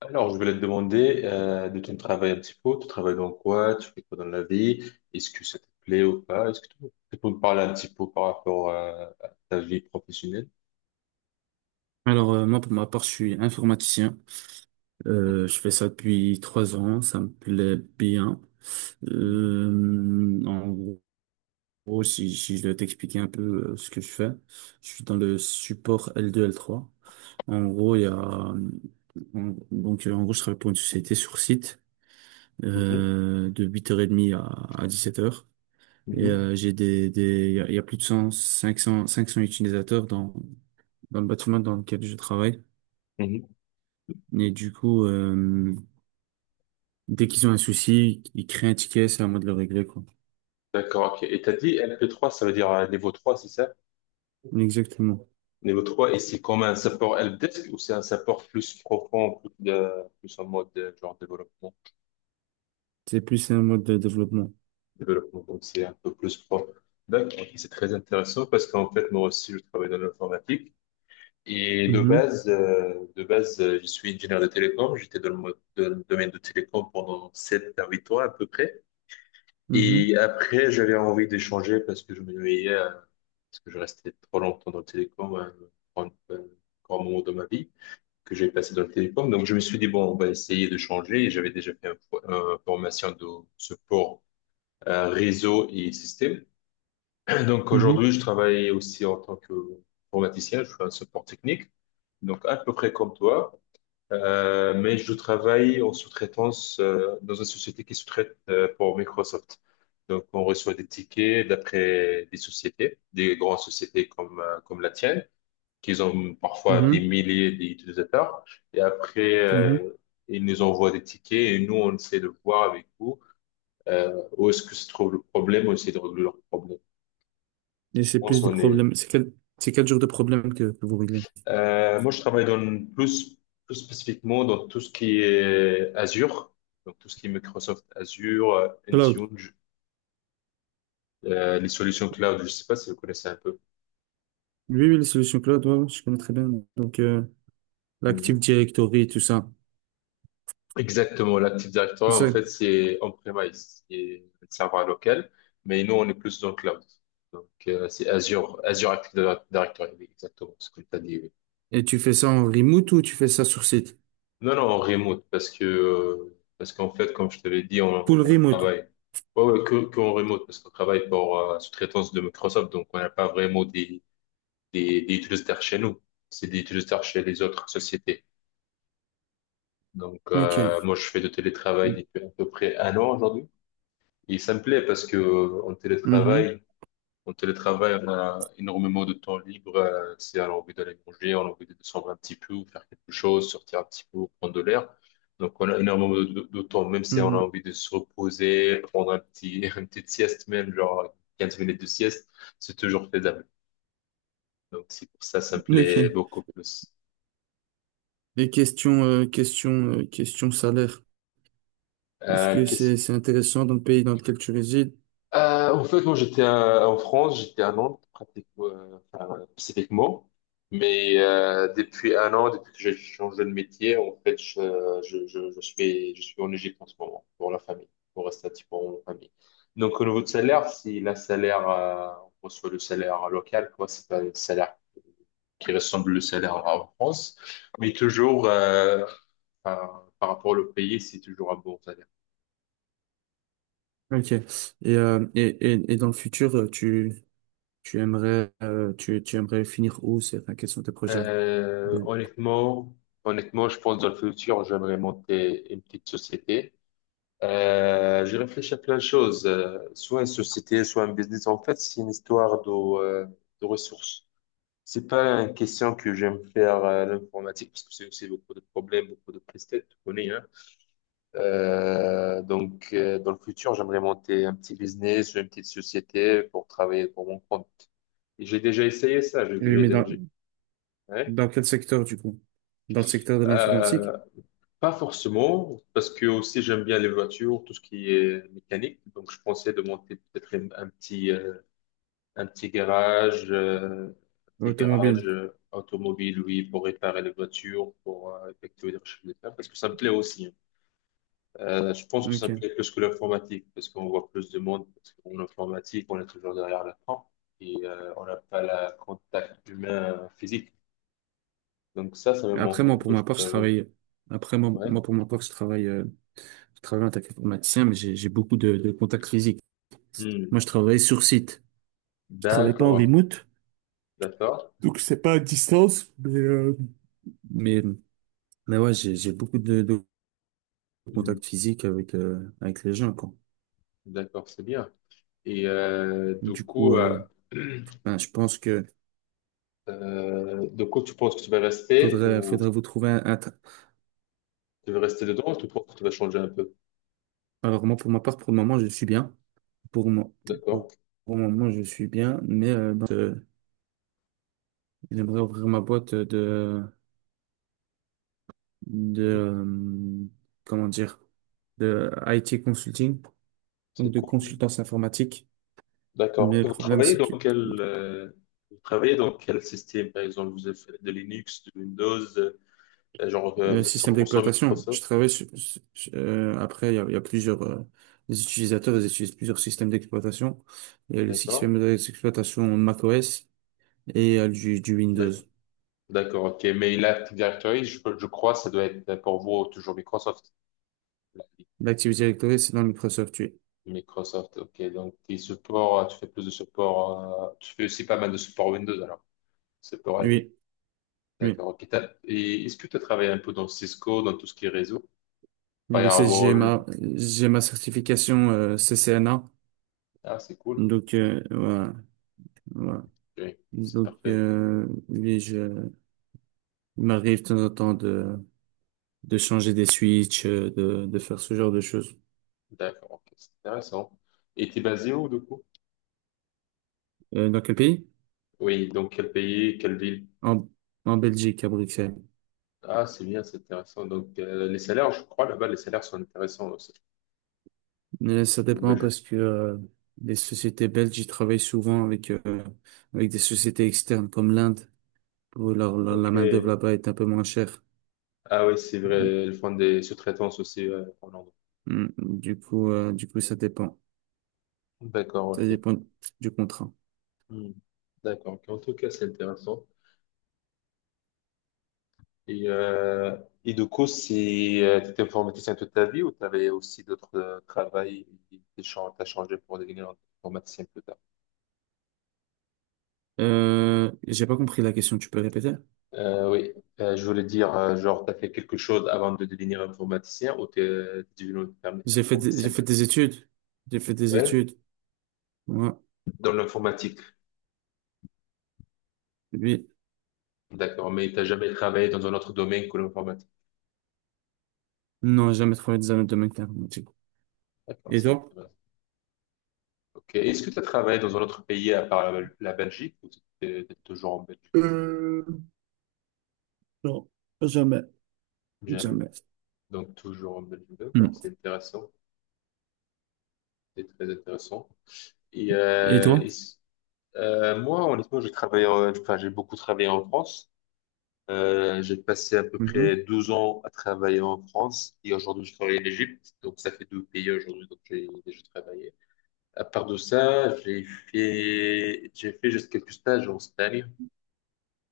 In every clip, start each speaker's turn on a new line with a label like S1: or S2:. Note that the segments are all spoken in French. S1: Alors, je voulais te demander de ton travail un petit peu. Tu travailles dans quoi? Tu fais quoi dans la vie? Est-ce que ça te plaît ou pas? Est-ce que tu peux me parler un petit peu par rapport à ta vie professionnelle?
S2: Alors, moi, pour ma part, je suis informaticien. Je fais ça depuis 3 ans. Ça me plaît bien.
S1: Mhm,
S2: En gros, si je dois t'expliquer un peu ce que je fais, je suis dans le support L2, L3. En gros, il y a, en- donc, En gros, je travaille pour une société sur site,
S1: mhm,
S2: de 8h30 à 7 heures. Et
S1: mhm,
S2: j'ai des, il y a, Il y a plus de 100, 500, utilisateurs dans le bâtiment dans lequel je travaille.
S1: mhm.
S2: Et du coup, euh, Dès qu'ils ont un souci, ils créent un ticket, c'est à moi de le régler, quoi.
S1: D'accord, ok. Et t'as dit lp trois, ça veut dire niveau 3, c'est ça?
S2: Exactement.
S1: Niveau 3 et c'est comme un support helpdesk ou c'est un support plus profond, plus en mode genre développement?
S2: C'est plus un mode de développement.
S1: Développement, donc c'est un peu plus profond. D'accord, ok, c'est très intéressant parce qu'en fait, moi aussi, je travaille dans l'informatique. Et
S2: Mhm,
S1: de base, je suis ingénieur de télécom. J'étais dans le domaine de télécom pendant 7 à 8 ans à peu près.
S2: mhm,
S1: Et après, j'avais envie de changer parce que je me voyais, parce que je restais trop longtemps dans le télécom, un grand moment de ma vie que j'ai passé dans le télécom. Donc, je me suis dit, bon, on va essayer de changer. Et j'avais déjà fait une formation de support réseau et système. Donc
S2: mhm,
S1: aujourd'hui, je travaille aussi en tant qu'informaticien, je suis un support technique, donc à peu près comme toi. Mais je travaille en sous-traitance dans une société qui sous-traite pour Microsoft. Donc on reçoit des tickets d'après des sociétés, des grandes sociétés comme la tienne, qui ont parfois des
S2: mhm,
S1: milliers d'utilisateurs, et après
S2: mhm.
S1: ils nous envoient des tickets et nous on essaie de voir avec vous, où est-ce que se trouve le problème, on essaie de régler leur problème.
S2: Et
S1: Je
S2: c'est
S1: pense
S2: plus des
S1: qu'on est.
S2: problèmes. C'est quel genre de problème que vous réglez?
S1: Moi, je travaille plus, plus spécifiquement dans tout ce qui est Azure, donc tout ce qui est Microsoft Azure,
S2: Cloud.
S1: Intune, les solutions cloud. Je ne sais pas si vous connaissez un peu.
S2: Oui, oui, les solutions cloud, ouais, ouais, je connais très bien. Donc, euh,
S1: Mhm.
S2: L'Active Directory, tout ça.
S1: Exactement, l'Active Directory,
S2: C'est
S1: en
S2: ça.
S1: fait, c'est on-premise, c'est un serveur local, mais nous, on est plus dans le cloud. Donc, c'est Azure, Azure Active Directory, oui, exactement ce que tu as dit. Oui.
S2: Et tu fais ça en remote ou tu fais ça sur site?
S1: Non, non, en remote, parce que, parce qu'en fait, comme je te l'ai dit, on,
S2: Full
S1: on
S2: remote.
S1: travaille. Ouais, ouais, que en remote, parce qu'on travaille pour sous-traitance de Microsoft, donc on n'a pas vraiment des utilisateurs chez nous. C'est des utilisateurs chez les autres sociétés. Donc,
S2: OK.
S1: moi, je fais de télétravail depuis à peu près un an aujourd'hui. Et ça me plaît parce que en
S2: Mhm,
S1: télétravail, on télétravaille, on a énormément de temps libre. Si on a envie d'aller manger, on a envie de descendre un petit peu, ou faire quelque chose, sortir un petit peu, prendre de l'air. Donc, on a énormément de temps, même si on a
S2: mhm.
S1: envie de se reposer, prendre une petite sieste, même genre 15 minutes de sieste, c'est toujours faisable. Donc, c'est pour ça, ça me plaît
S2: OK.
S1: beaucoup plus.
S2: Et question salaire. Est-ce que
S1: Qu'est-ce
S2: c'est intéressant dans le pays dans lequel tu résides?
S1: En fait, moi, j'étais en France, j'étais à Nantes, pratiquement, enfin, spécifiquement. Mais depuis un an, depuis que j'ai changé de métier, en fait, je suis en Égypte en ce moment, pour la famille, pour rester un petit peu en famille. Donc, au niveau de salaire, si la salaire, on reçoit le salaire local, quoi, c'est pas le salaire qui ressemble au salaire en France, mais toujours, par rapport au pays, c'est toujours un bon salaire.
S2: Ok. Euh, et, et dans le futur, tu aimerais, tu aimerais finir où? C'est, enfin, quels sont tes projets?
S1: Euh,
S2: de-
S1: honnêtement, Honnêtement, je pense dans le futur, j'aimerais monter une petite société. J'ai réfléchi à plein de choses, soit une société, soit un business. En fait, c'est une histoire de ressources. C'est pas une question que j'aime faire l'informatique parce que c'est aussi beaucoup de problèmes, beaucoup de presse-tête, tu connais, hein. Donc, dans le futur, j'aimerais monter un petit business ou une petite société pour travailler pour mon compte. Et j'ai déjà essayé ça.
S2: Oui, mais
S1: Ouais.
S2: dans quel secteur, du coup? Dans le secteur de l'informatique?
S1: Euh, Pas forcément, parce que aussi j'aime bien les voitures, tout ce qui est mécanique. Donc je pensais de monter peut-être un petit garage, euh, un petit garage
S2: Automobile.
S1: automobile, oui, pour réparer les voitures, pour effectuer des recherches de terrain, parce que ça me plaît aussi, hein. Je pense que ça me
S2: Ok.
S1: plaît plus que l'informatique, parce qu'on voit plus de monde. Parce qu'en informatique, on est toujours derrière l'écran et on n'a pas le contact humain physique. Donc ça me manque
S2: Après, moi,
S1: un
S2: pour
S1: peu,
S2: ma
S1: je
S2: part, je
S1: t'avoue.
S2: travaille, après, moi,
S1: Ouais.
S2: moi, pour ma part, je travaille en tant qu'informaticien, mais j'ai beaucoup de, contacts physiques.
S1: Hmm.
S2: Moi, je travaille sur site. Je travaille pas en
S1: D'accord,
S2: remote.
S1: d'accord.
S2: Donc, c'est pas à distance, mais Mais ouais, j'ai beaucoup de,
S1: Hmm.
S2: contact physique avec avec les gens quoi.
S1: D'accord, c'est bien. Et du
S2: Du coup,
S1: coup,
S2: euh, ben, je pense que
S1: tu penses que tu vas rester ou
S2: faudrait vous trouver un.
S1: tu veux rester dedans ou tu penses que tu vas changer un peu?
S2: Alors moi pour ma part pour le moment je suis bien. Pour moi pour,
S1: D'accord.
S2: pour le moment je suis bien, mais j'aimerais ouvrir ma boîte de de
S1: Mhm.
S2: euh, comment dire, de IT consulting,
S1: C'est
S2: donc de
S1: cool.
S2: consultance informatique.
S1: D'accord.
S2: Mais
S1: Et
S2: le problème c'est que.
S1: Vous travaillez dans quel système, par exemple? Vous avez fait de Linux, de Windows, vous êtes
S2: Système
S1: 100%
S2: d'exploitation. Je
S1: Microsoft?
S2: travaille après, il y a plusieurs les utilisateurs, ils utilisent plusieurs systèmes d'exploitation. Il y a le
S1: D'accord.
S2: système d'exploitation macOS et il y a du Windows.
S1: D'accord. D'accord, ok. Mais l'Active Directory, je crois, ça doit être pour vous toujours Microsoft.
S2: L'Active Directory, c'est dans Microsoft, oui.
S1: Microsoft, ok. Donc, tes supports, tu fais plus de support, tu fais aussi pas mal de support Windows, alors. Support à vie.
S2: Oui, oui.
S1: D'accord, ok. Et est-ce que tu as travaillé un peu dans Cisco, dans tout ce qui est réseau?
S2: Il est
S1: Firewall.
S2: j'ai ma certification CCNA.
S1: Ah, c'est cool.
S2: Voilà, voilà.
S1: Oui, c'est parfait.
S2: Oui, il m'arrive de temps en temps de changer des switches, de faire ce genre de choses.
S1: D'accord, ok. C'est intéressant. Et t'es basé où, du coup?
S2: Dans quel pays?
S1: Oui, donc quel pays, quelle ville?
S2: En, En Belgique, à Bruxelles.
S1: Ah, c'est bien, c'est intéressant. Donc, les salaires, je crois, là-bas, les salaires sont intéressants aussi,
S2: Mais ça
S1: en
S2: dépend
S1: Belgique.
S2: parce que les sociétés belges, ils travaillent souvent avec, avec des sociétés externes comme l'Inde, où la
S1: Ok.
S2: main-d'œuvre là-bas est un peu moins chère.
S1: Ah oui, c'est vrai, ils font des sous-traitances aussi, en Hollande.
S2: Mm. Du coup, ça dépend.
S1: D'accord,
S2: Ça
S1: ok.
S2: dépend du contrat.
S1: Hmm. D'accord. En tout cas, c'est intéressant. Et, euh, et du coup, si tu étais informaticien toute ta vie ou tu avais aussi d'autres travails et t'as changé pour devenir informaticien plus tard?
S2: J'ai pas compris la question, tu peux répéter?
S1: Oui, je voulais dire, genre, tu as fait quelque chose avant de devenir informaticien ou tu es devenu informaticien
S2: J'ai fait des études. J'ai fait des
S1: ouais,
S2: études. Ouais.
S1: dans l'informatique.
S2: Oui.
S1: D'accord, mais tu n'as jamais travaillé dans un autre domaine que l'informatique.
S2: Non, j'ai jamais travaillé dans un autre domaine qu'informatique.
S1: D'accord,
S2: Et
S1: c'est
S2: toi?
S1: intéressant. Ok. Est-ce que tu as travaillé dans un autre pays à part la Belgique ou tu es toujours en Belgique?
S2: Euh, non, jamais,
S1: Jamais.
S2: jamais.
S1: Donc, toujours en Belgique, d'accord,
S2: Mm.
S1: c'est intéressant, c'est très intéressant. Et,
S2: Et
S1: euh, et
S2: toi?
S1: s- Moi, honnêtement, j'ai travaillé, enfin, j'ai beaucoup travaillé en France. J'ai passé à peu près
S2: Mhm.
S1: 12 ans à travailler en France et aujourd'hui, je travaille en Égypte. Donc, ça fait deux pays aujourd'hui, donc j'ai déjà travaillé. À part de ça, j'ai fait juste quelques stages en Espagne.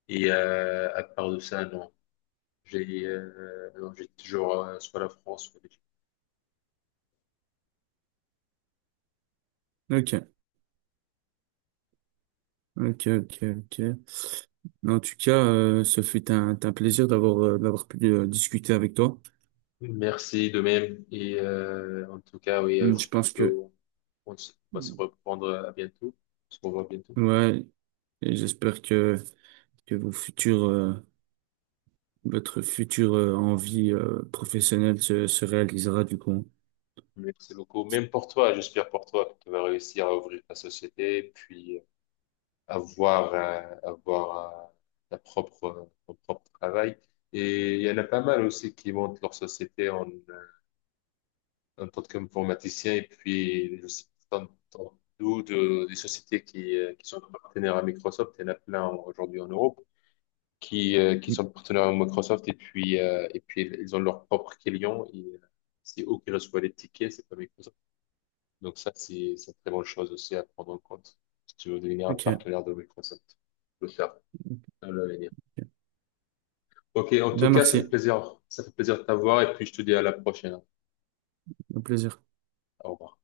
S1: Et à part de ça, non, j'ai non, j'ai toujours soit la France, soit l'Égypte.
S2: Ok, ok, ok, ok. En tout cas, ce fut un plaisir d'avoir d'avoir pu discuter avec toi.
S1: Merci de même. Et en tout cas, oui,
S2: Je
S1: j'espère
S2: pense que
S1: qu'on on se- on va se reprendre à bientôt. On se revoit bientôt.
S2: ouais, et j'espère que vos futurs votre future envie professionnelle se réalisera du coup.
S1: Merci beaucoup. Même pour toi, j'espère pour toi que tu vas réussir à ouvrir ta société, puis avoir ton propre travail. Et il y en a pas mal aussi qui montent leur société en tant qu'informaticien. Et puis, je sais pas, t'entends d'où des sociétés qui sont partenaires à Microsoft. Il y en a plein aujourd'hui en Europe, qui
S2: Hum,
S1: sont partenaires à Microsoft et puis, ils ont leur propre client et c'est eux qui reçoivent les tickets, c'est pas Microsoft. Donc ça, c'est une très bonne chose aussi à prendre en compte. Si tu veux devenir un
S2: Ok. Ok.
S1: partenaire de Microsoft, tu peux le faire dans l'avenir. Ok, en tout
S2: Ben
S1: cas, ça fait
S2: merci,
S1: plaisir. Ça fait plaisir de t'avoir et puis je te dis à la prochaine.
S2: au plaisir.
S1: Au revoir.